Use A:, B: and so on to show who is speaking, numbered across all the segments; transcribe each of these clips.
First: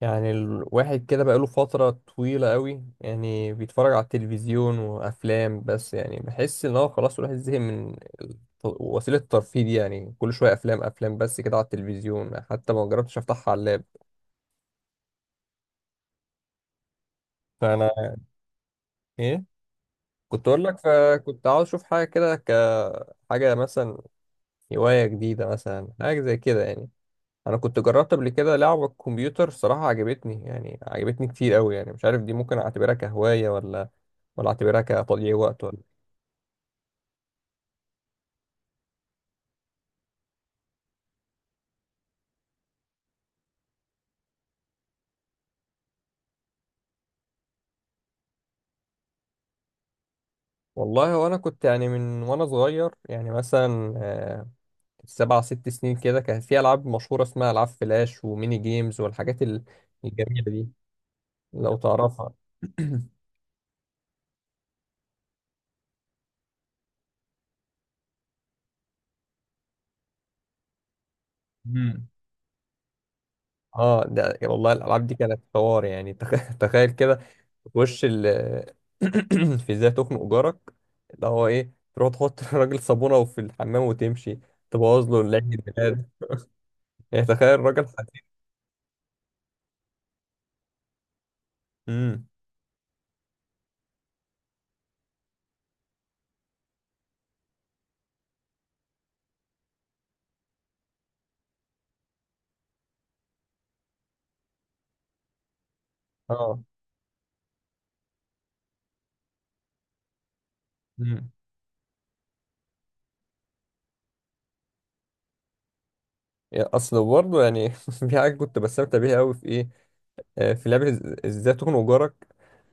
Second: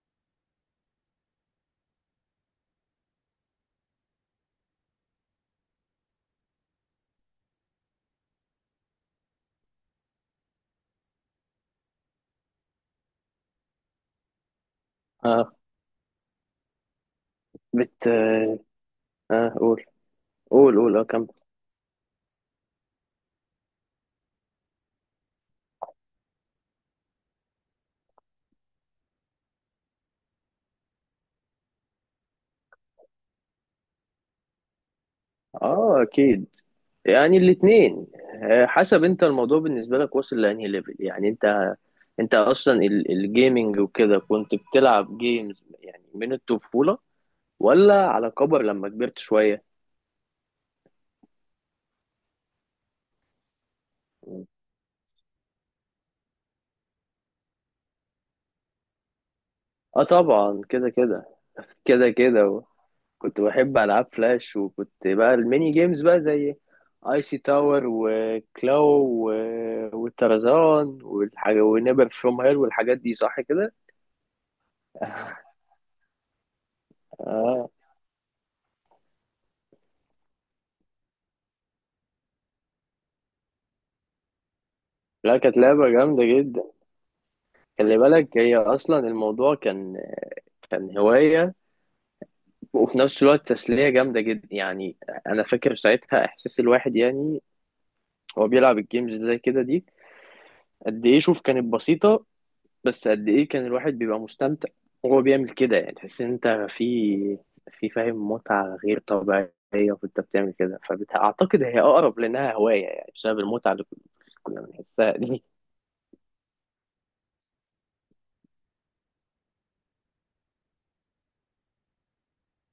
A: يعني الواحد كده بقاله فترة طويلة قوي يعني بيتفرج على التلفزيون وأفلام بس يعني بحس إن هو خلاص الواحد زهق من الت- وسيلة الترفيه دي، يعني كل شوية أفلام أفلام بس كده على التلفزيون، حتى ما جربتش أفتحها على اللاب.
B: اه
A: فأنا
B: بت اه
A: إيه
B: آه، قول
A: كنت أقول
B: قول
A: لك،
B: قول اه كمل.
A: فكنت عاوز أشوف حاجة كده، كحاجة مثلا هواية جديدة، مثلا حاجة زي كده يعني. أنا كنت جربت قبل كده لعبة كمبيوتر، صراحة عجبتني، يعني عجبتني كتير قوي، يعني مش عارف دي ممكن أعتبرها كهواية ولا أعتبرها كتضييع وقت ولا.
B: اه اكيد، يعني الاثنين. حسب انت الموضوع بالنسبه لك واصل لانهي ليفل، يعني انت اصلا الجيمنج وكده كنت بتلعب جيمز يعني من الطفوله، ولا على كبر لما كبرت شويه؟
A: والله وانا كنت يعني من وانا صغير، يعني مثلا سبع ست سنين كده، كان في العاب مشهوره اسمها العاب فلاش وميني جيمز والحاجات
B: اه
A: الجميله
B: طبعا،
A: دي،
B: كده كده،
A: لو
B: كده
A: تعرفها.
B: كده. كنت بحب العاب فلاش، وكنت بقى الميني جيمز بقى زي اي سي تاور وكلاو والترزان والحاجه
A: مم.
B: ونيبر فروم هيل والحاجات دي، صح كده.
A: اه ده والله الالعاب دي كانت حوار، يعني تخيل كده.
B: اه،
A: تخش ال في ازاي تخنق جارك، اللي هو ايه، تروح تحط الراجل صابونه وفي الحمام وتمشي، تبوظ له
B: لا
A: العيد
B: كانت لعبه
A: الميلاد،
B: جامده جدا.
A: يعني تخيل الراجل
B: خلي
A: حزين.
B: بالك هي اصلا الموضوع كان هوايه،
A: امم.
B: وفي نفس الوقت تسليه جامده جدا يعني. انا فاكر ساعتها احساس الواحد يعني، هو بيلعب الجيمز زي كده دي قد ايه، شوف كانت بسيطه، بس قد ايه كان الواحد بيبقى مستمتع وهو بيعمل كده. يعني تحس ان
A: اه.
B: انت في فاهم، متعة غير طبيعية وانت بتعمل كده.
A: مم.
B: فاعتقد هي اقرب لانها هواية، يعني بسبب المتعة اللي كنا بنحسها دي.
A: يعني اصل برضه يعني في حاجه كنت بستمتع بيها قوي، في ايه، في لعبه ازاي تخنق جارك،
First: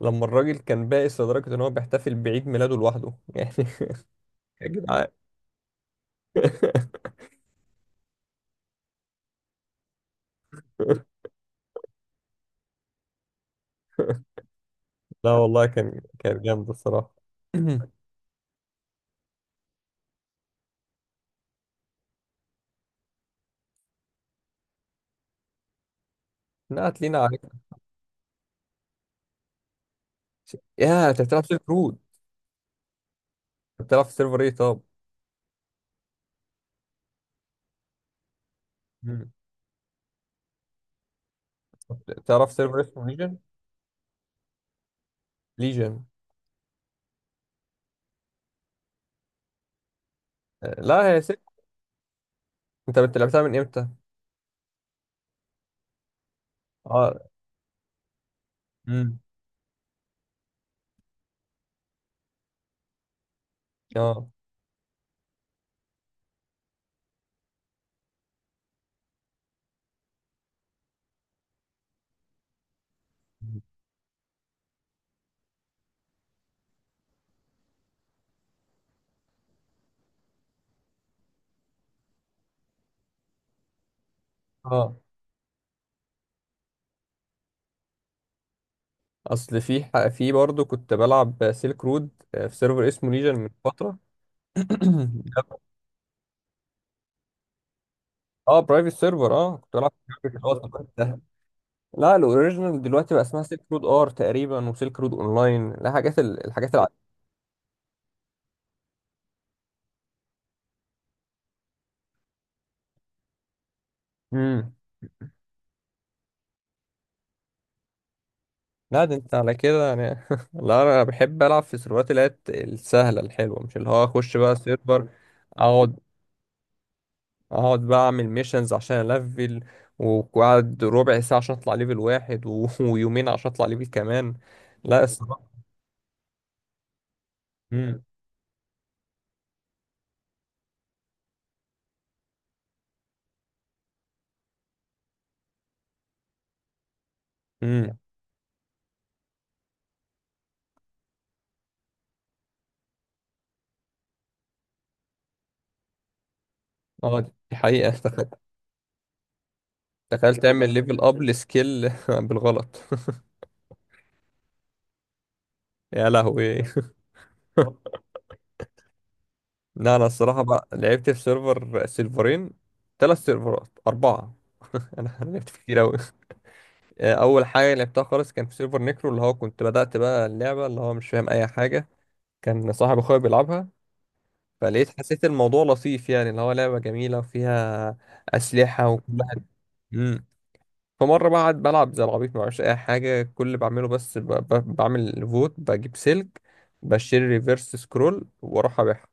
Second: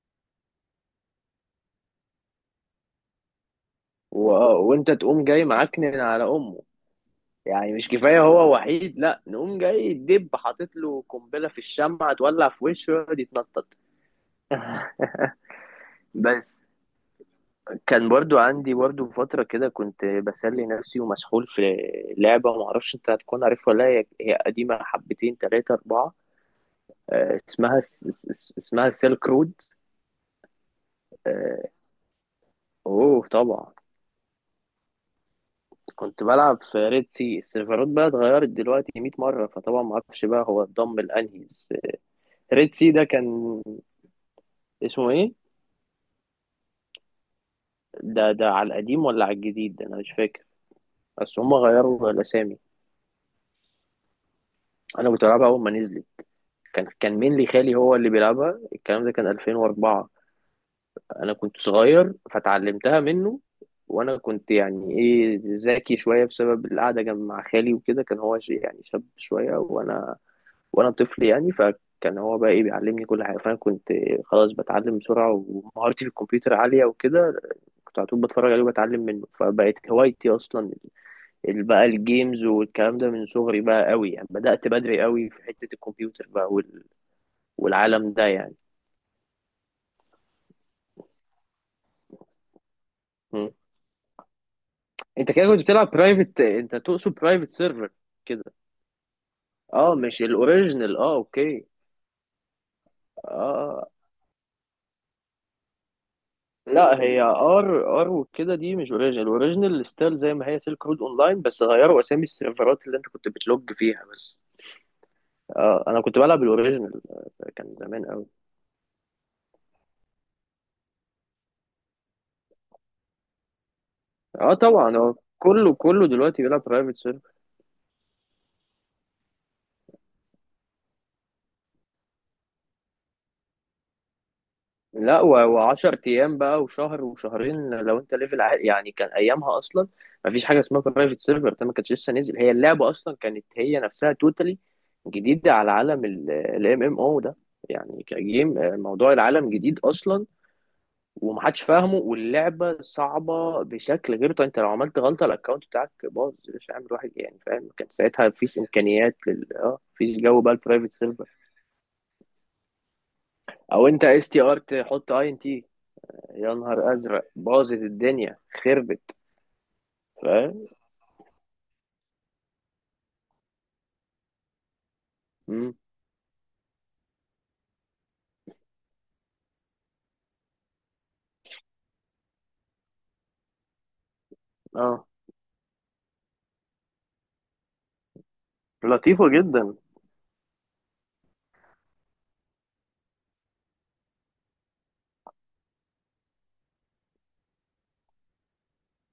A: لما الراجل كان بائس لدرجه ان هو بيحتفل بعيد ميلاده لوحده يعني.
B: و...
A: يا
B: وانت
A: جدعان.
B: تقوم جاي معكنن على امه، يعني مش كفاية هو وحيد، لا نقوم جاي دب حاطط له قنبلة في الشمعة تولع في وشه ويقعد يتنطط.
A: لا والله كان
B: بس
A: جامد الصراحه.
B: كان برضو عندي برضو فترة كده كنت بسلي نفسي ومسحول في لعبة، معرفش انت هتكون عارفها ولا لا، هي قديمة حبتين تلاتة أربعة،
A: نقت لينا عليك،
B: اسمها اسمها سيلك رود.
A: يا انت بتلعب سيلك
B: آه،
A: رود؟
B: اوه طبعا.
A: بتلعب في سيرفر ايه طب؟
B: كنت بلعب في ريد سي، السيرفرات بقى اتغيرت دلوقتي 100
A: مم.
B: مرة، فطبعا معرفش بقى هو اتضم لأنهي، بس.
A: تعرف
B: ريد
A: سيرفر
B: سي ده
A: اسمه ليجن؟
B: كان اسمه ايه؟
A: ليجن.
B: ده على القديم ولا على الجديد؟ ده انا مش فاكر،
A: لا هي
B: بس
A: سيلك.
B: هما غيروا الأسامي.
A: انت لعبتها من امتى؟
B: انا كنت بلعبها أول ما نزلت، كان
A: اه.
B: كان مين لي خالي هو اللي بيلعبها. الكلام ده
A: امم.
B: كان 2004، انا كنت صغير فتعلمتها منه. وانا
A: اه،
B: كنت يعني ايه ذكي شويه بسبب القعده جنب مع خالي وكده، كان هو يعني شاب شويه، وانا طفل يعني، فكان هو بقى ايه بيعلمني كل حاجه. فانا كنت خلاص بتعلم بسرعه ومهارتي في الكمبيوتر عاليه وكده، كنت على طول بتفرج عليه وبتعلم منه، فبقت هوايتي اصلا بقى الجيمز والكلام ده من صغري بقى. قوي يعني بدأت
A: اه،
B: بدري قوي في حته الكمبيوتر بقى، والعالم ده يعني.
A: اصل في برضه كنت بلعب سيلك رود في سيرفر اسمه ليجن من
B: مم.
A: فتره.
B: انت كده كنت بتلعب برايفت انت تقصد برايفت سيرفر كده؟
A: اه برايفت سيرفر، اه كنت بلعب
B: اه
A: في
B: مش
A: private خلاص
B: الاوريجينال، اه
A: وقتها.
B: اوكي.
A: لا الاوريجينال دلوقتي بقى
B: اه
A: اسمها سيلك رود
B: اه.
A: ار تقريبا، وسيلك رود اونلاين، لا حاجات الحاجات
B: لا هي ار، ار وكده دي مش اوريجينال، الاوريجينال ستايل زي ما هي سيلك رود اونلاين، بس غيروا اسامي السيرفرات اللي انت كنت بتلوج فيها بس.
A: امم.
B: اه انا كنت بلعب الاوريجينال، كان زمان قوي.
A: لا ده انت على كده يعني لا انا بحب العب في السيرفرات اللي هي السهله الحلوه، مش اللي هو اخش
B: اه
A: بقى
B: طبعا،
A: سيرفر،
B: هو كله
A: اقعد،
B: كله دلوقتي بيلعب برايفت سيرفر.
A: اقعد بقى اعمل ميشنز عشان الفل، وقعد ربع ساعة عشان اطلع ليفل واحد ويومين عشان اطلع ليفل كمان. لا اس...
B: لا وعشر ايام بقى وشهر وشهرين لو
A: مم.
B: انت ليفل عالي يعني، كان ايامها اصلا ما فيش حاجه اسمها برايفت سيرفر، ده ما كانش لسه نزل. هي اللعبه اصلا كانت هي نفسها توتالي جديده على عالم الام ام او ده،
A: مم.
B: يعني كجيم آه، موضوع العالم جديد اصلا ومحدش فاهمه، واللعبه صعبه بشكل غير طبيعي. انت لو عملت غلطه الاكونت بتاعك باظ، مش عامل واحد
A: اه
B: يعني،
A: دي
B: فاهم. كان
A: حقيقة
B: ساعتها مفيش امكانيات لل اه، مفيش
A: تخيل
B: جو بقى
A: تعمل
B: البرايفت
A: ليفل اب
B: سيرفر.
A: لسكيل بالغلط.
B: او انت اس تي ار تحط اي ان تي،
A: يا
B: يا
A: لهوي.
B: نهار ازرق باظت الدنيا، خربت.
A: لا انا الصراحة بقى
B: فاهم.
A: لعبت في سيرفر، سيرفرين، ثلاث سيرفرات، اربعة انا لعبت في
B: مم.
A: كتير اوي. آه، اول حاجة لعبتها خالص كان في سيرفر نيكرو، اللي هو كنت بدأت بقى اللعبة اللي هو مش فاهم اي حاجة، كان صاحب اخويا بيلعبها، فلقيت
B: اه،
A: حسيت الموضوع لطيف يعني، اللي هو لعبة جميلة وفيها أسلحة وكل
B: لطيفه
A: حاجة.
B: جدا.
A: مم. فمرة بقعد بلعب زي العبيط معرفش أي حاجة، كل اللي بعمله بس بعمل فوت، بجيب سلك، بشتري ريفرس سكرول وأروح أبيعها.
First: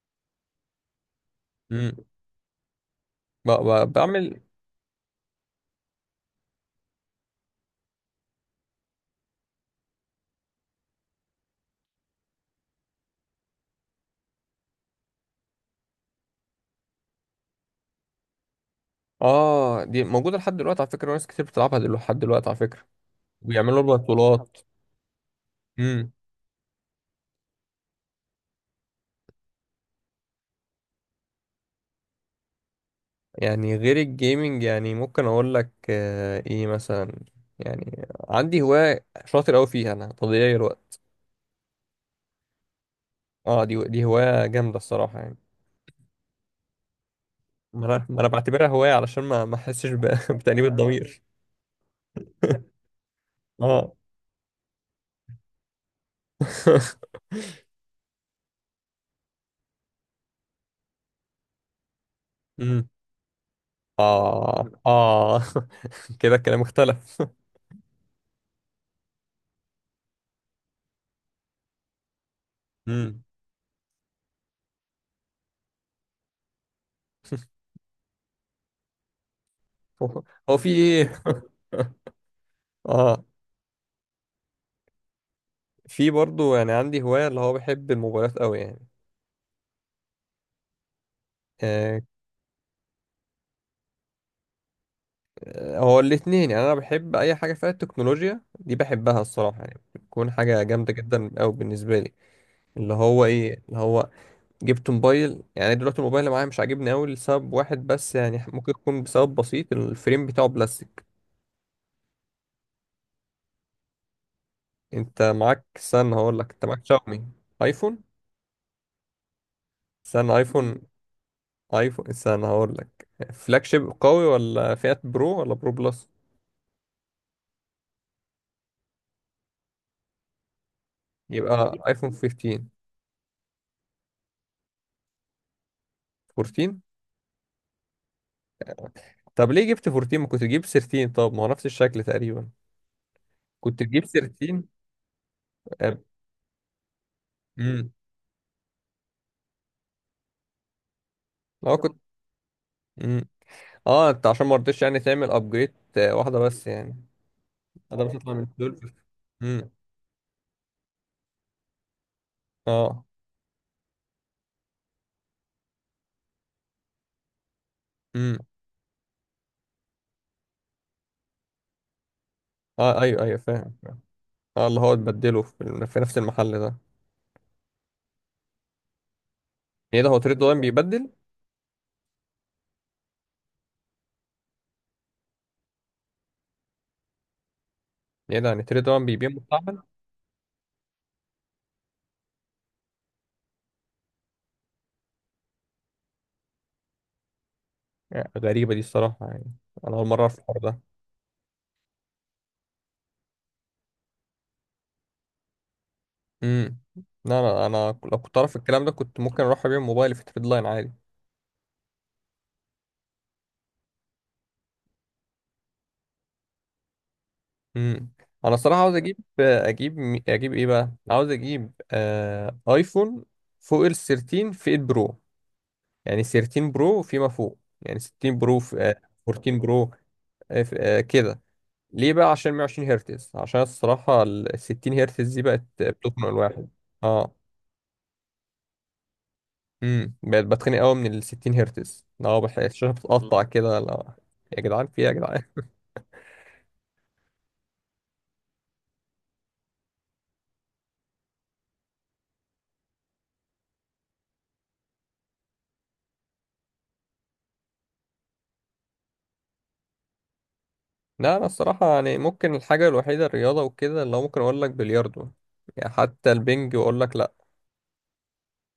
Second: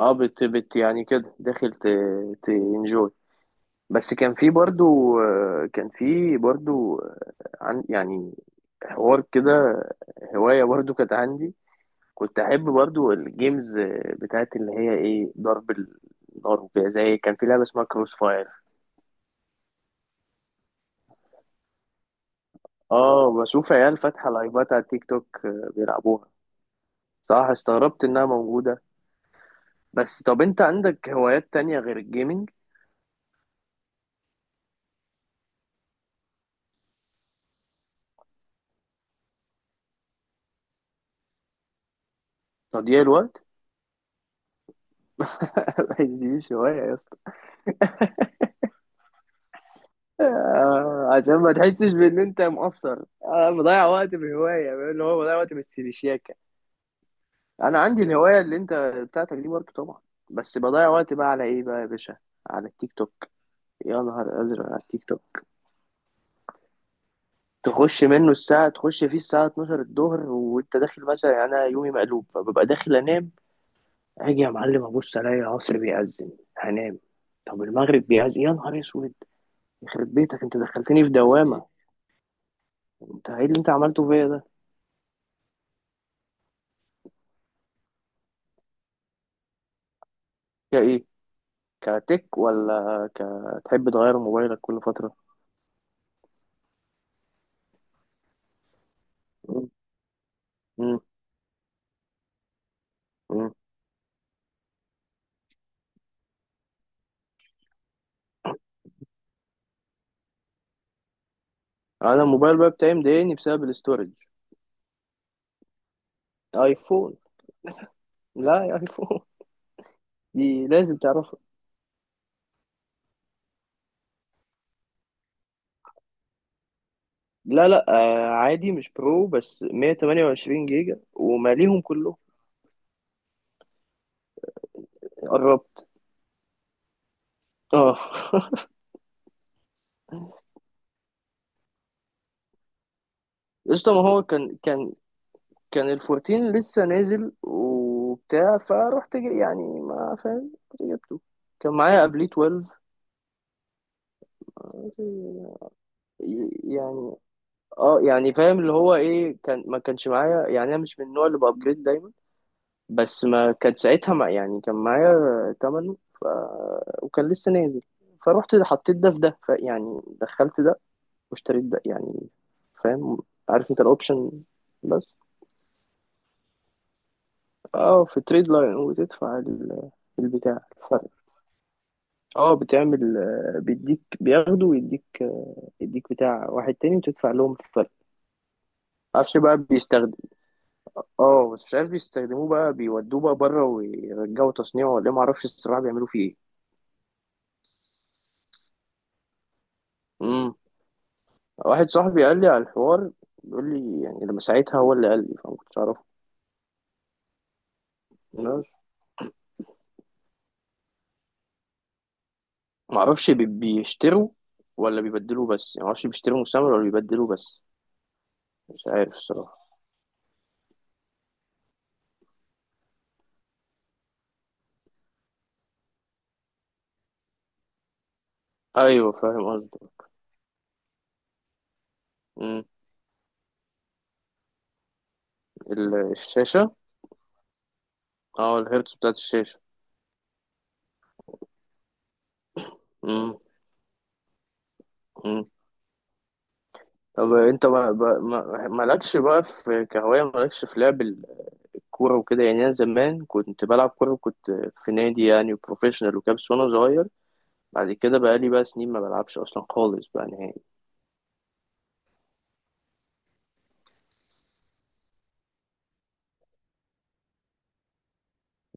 B: اه بت يعني كده داخل
A: مم.
B: تنجوي. بس كان
A: بعمل.
B: في برضو كان في برضو آه، عن يعني حوار كده، هوايه برضو كانت عندي. كنت احب برضو الجيمز آه، بتاعت اللي هي ايه ضرب النار وكده، زي كان في لعبه اسمها كروس فاير.
A: آه دي موجودة لحد دلوقتي على فكرة، ناس كتير بتلعبها لحد دلوقتي على فكرة،
B: اه بشوف
A: وبيعملوا لها
B: عيال فاتحه
A: بطولات.
B: لايفات على تيك توك
A: مم.
B: بيلعبوها. صح، استغربت انها موجوده. بس طب انت عندك هوايات تانية غير الجيمنج؟
A: يعني غير الجيمنج، يعني ممكن أقول لك إيه، مثلا يعني عندي هواية شاطر أوي فيها أنا، تضييع الوقت.
B: تضييع الوقت؟
A: اه دي هواية جامدة الصراحة يعني.
B: دي هواية يا اسطى!
A: ما انا بعتبرها هواية علشان ما احسش بتأنيب الضمير.
B: عشان ما تحسش بان انت مقصر، انا بضيع
A: اه
B: وقت بهواية، اللي هو بضيع وقت بالسيبشياكة. انا عندي الهواية اللي انت بتاعتك دي برضه طبعا، بس بضيع وقت بقى على ايه بقى يا باشا؟ على
A: امم.
B: التيك توك. يا نهار ازرق،
A: اه،
B: على التيك توك.
A: اه كده الكلام اختلف.
B: تخش فيه الساعة 12 الظهر وانت داخل مثلا يعني، انا يومي مقلوب فببقى داخل
A: امم
B: انام. اجي يا معلم ابص الاقي العصر بيأذن، هنام. طب المغرب بيأذن، يا نهار اسود، يخرب
A: هو
B: بيتك انت
A: هو في
B: دخلتني في
A: ايه؟
B: دوامة.
A: اه.
B: انت ايه اللي انت عملته فيا ده؟
A: في برضو يعني عندي هواية، اللي هو بحب الموبايلات قوي يعني.
B: يا ايه،
A: آه،
B: كتك ولا كتحب تغير موبايلك كل فترة؟
A: هو الاتنين، يعني انا بحب اي حاجة فيها التكنولوجيا دي، بحبها الصراحة
B: مم.
A: يعني، بتكون حاجة جامدة
B: مم.
A: جدا قوي بالنسبة لي. اللي هو
B: مم.
A: ايه اللي هو جبت موبايل يعني، دلوقتي الموبايل اللي معايا مش عاجبني قوي لسبب واحد بس يعني، ممكن يكون بسبب بسيط، الفريم بتاعه بلاستيك.
B: انا الموبايل بقى بتاعي مضايقني بسبب الاستورج.
A: انت معاك، استنى هقول لك، انت معاك
B: ايفون.
A: شاومي؟ ايفون؟
B: لا يا ايفون.
A: استنى
B: دي
A: ايفون.
B: لازم تعرفها.
A: ايفون، استنى هقول لك. فلاج شيب قوي، ولا فئة برو، ولا برو بلس؟
B: لا لا، آه عادي مش برو، بس 128 جيجا
A: يبقى
B: وماليهم
A: ايفون
B: كلهم.
A: 15،
B: قربت.
A: 14.
B: اه.
A: طب ليه جبت 14، ما كنت تجيب 13؟ طب ما هو نفس الشكل تقريبا، كنت
B: قشطة،
A: تجيب
B: ما هو كان
A: 13.
B: كان كان الفورتين لسه نازل
A: امم.
B: وبتاع، فروحت يعني ما فاهم رحت جبته. كان
A: اه كنت.
B: معايا قبليه 12،
A: مم. اه انت عشان ما رضيتش يعني تعمل ابجريد واحده بس يعني؟
B: يعني. اه
A: ده مش هيطلع
B: يعني
A: من
B: فاهم، اللي
A: 12.
B: هو ايه، كان
A: امم.
B: ما كانش معايا يعني، انا مش من النوع اللي بابجريد دايما.
A: اه.
B: بس ما كان ساعتها ما يعني، كان معايا تمنه وكان لسه نازل،
A: امم.
B: فروحت حطيت ده في ده يعني دخلت ده واشتريت ده يعني.
A: اه
B: فاهم،
A: ايوه ايوه،
B: عارف
A: فاهم
B: انت
A: فاهم.
B: الاوبشن.
A: اه اللي هو
B: بس
A: تبدله في نفس المحل ده يعني؟
B: اه، في تريد لاين وتدفع
A: ايه ده، هو تريد وان
B: البتاع،
A: بيبدل
B: الفرق.
A: يعني؟
B: اه بتعمل آه، بيديك بياخده ويديك آه، يديك بتاع واحد تاني، وتدفع لهم الفرق.
A: ايه ده، يعني تريد وان بيبيع
B: معرفش بقى
A: مستعمل؟
B: بيستخدم، اه بس مش عارف بيستخدموه بقى، بيودوه بقى بره ويرجعوا تصنيعه ولا إيه، معرفش الصراحة بيعملوا فيه ايه.
A: آه، غريبه دي الصراحه يعني، انا اول مره اعرف
B: امم.
A: الحوار ده.
B: واحد صاحبي قال لي على الحوار، بيقول لي يعني لما ساعتها هو اللي قال لي، فما كنتش اعرفه.
A: امم. لا انا لو كنت اعرف
B: الناس
A: الكلام ده كنت ممكن اروح ابيع موبايلي في تريد لاين عادي.
B: معرفش بيشتروا ولا بيبدلوه بس، يعني معرفش بيشتروا مستعمل ولا بيبدلوه بس.
A: امم. انا الصراحه
B: مش
A: عاوز
B: عارف الصراحة.
A: اجيب ايه بقى، عاوز اجيب آه ايفون فوق ال 13 في البرو، يعني 13 برو فيما فوق، يعني 16 برو في آه
B: ايوه فاهم
A: 14
B: قصدي.
A: برو، كده. ليه بقى؟ عشان
B: امم.
A: 120 هرتز، عشان الصراحة ال 60 هرتز دي بقت بتخنق الواحد.
B: الشاشة.
A: اه.
B: اه الهيرتز بتاعت الشاشة.
A: امم، بقت بتخنق قوي من ال 60 هرتز، اه الشاشة
B: امم.
A: بتقطع كده لا. يا جدعان في إيه يا جدعان؟
B: طب انت مالكش بقى في كهواية، مالكش في لعب الكورة وكده يعني؟ انا زمان كنت بلعب كورة وكنت في نادي يعني بروفيشنال وكده، بس وانا صغير. بعد كده بقى لي بقى سنين ما بلعبش اصلا خالص بقى نهائي.
A: لا انا الصراحة يعني ممكن الحاجة الوحيدة، الرياضة وكده، اللي هو ممكن اقول لك بلياردو، يعني حتى البنج اقول لك لا.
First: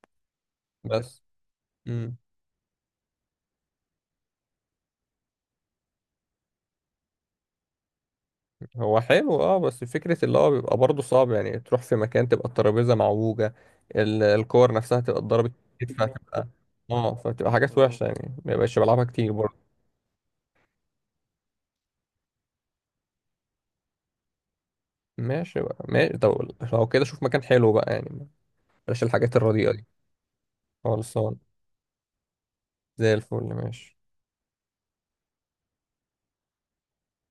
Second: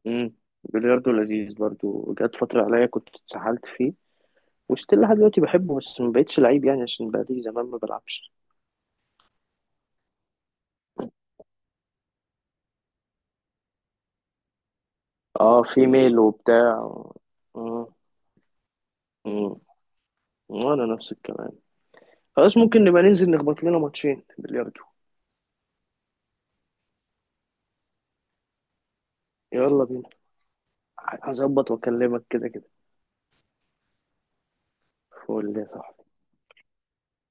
B: امم. بلياردو
A: بس.
B: لذيذ برضو،
A: امم.
B: جت فترة عليا كنت اتسحلت فيه، وستيل لحد دلوقتي بحبه، بس ما بقتش لعيب يعني عشان بقى لي زمان ما بلعبش.
A: هو حلو اه، بس فكرة اللي هو بيبقى برضه صعب، يعني تروح في مكان تبقى الترابيزة معوجة، الكور نفسها تبقى اتضربت
B: اه في
A: كتير،
B: ميل
A: فتبقى،
B: وبتاع.
A: اه فتبقى حاجات
B: امم.
A: وحشة، يعني ما بقاش بلعبها كتير
B: امم.
A: برضه.
B: وانا نفس الكلام، خلاص ممكن نبقى ننزل نخبط لنا ماتشين بلياردو.
A: ماشي بقى ماشي، طب لو كده شوف مكان حلو بقى يعني، بلاش الحاجات الرديئة
B: يلا
A: دي.
B: بينا.
A: خلصان.
B: هظبط واكلمك كده كده.
A: زي الفل ماشي.
B: فقول لي صح.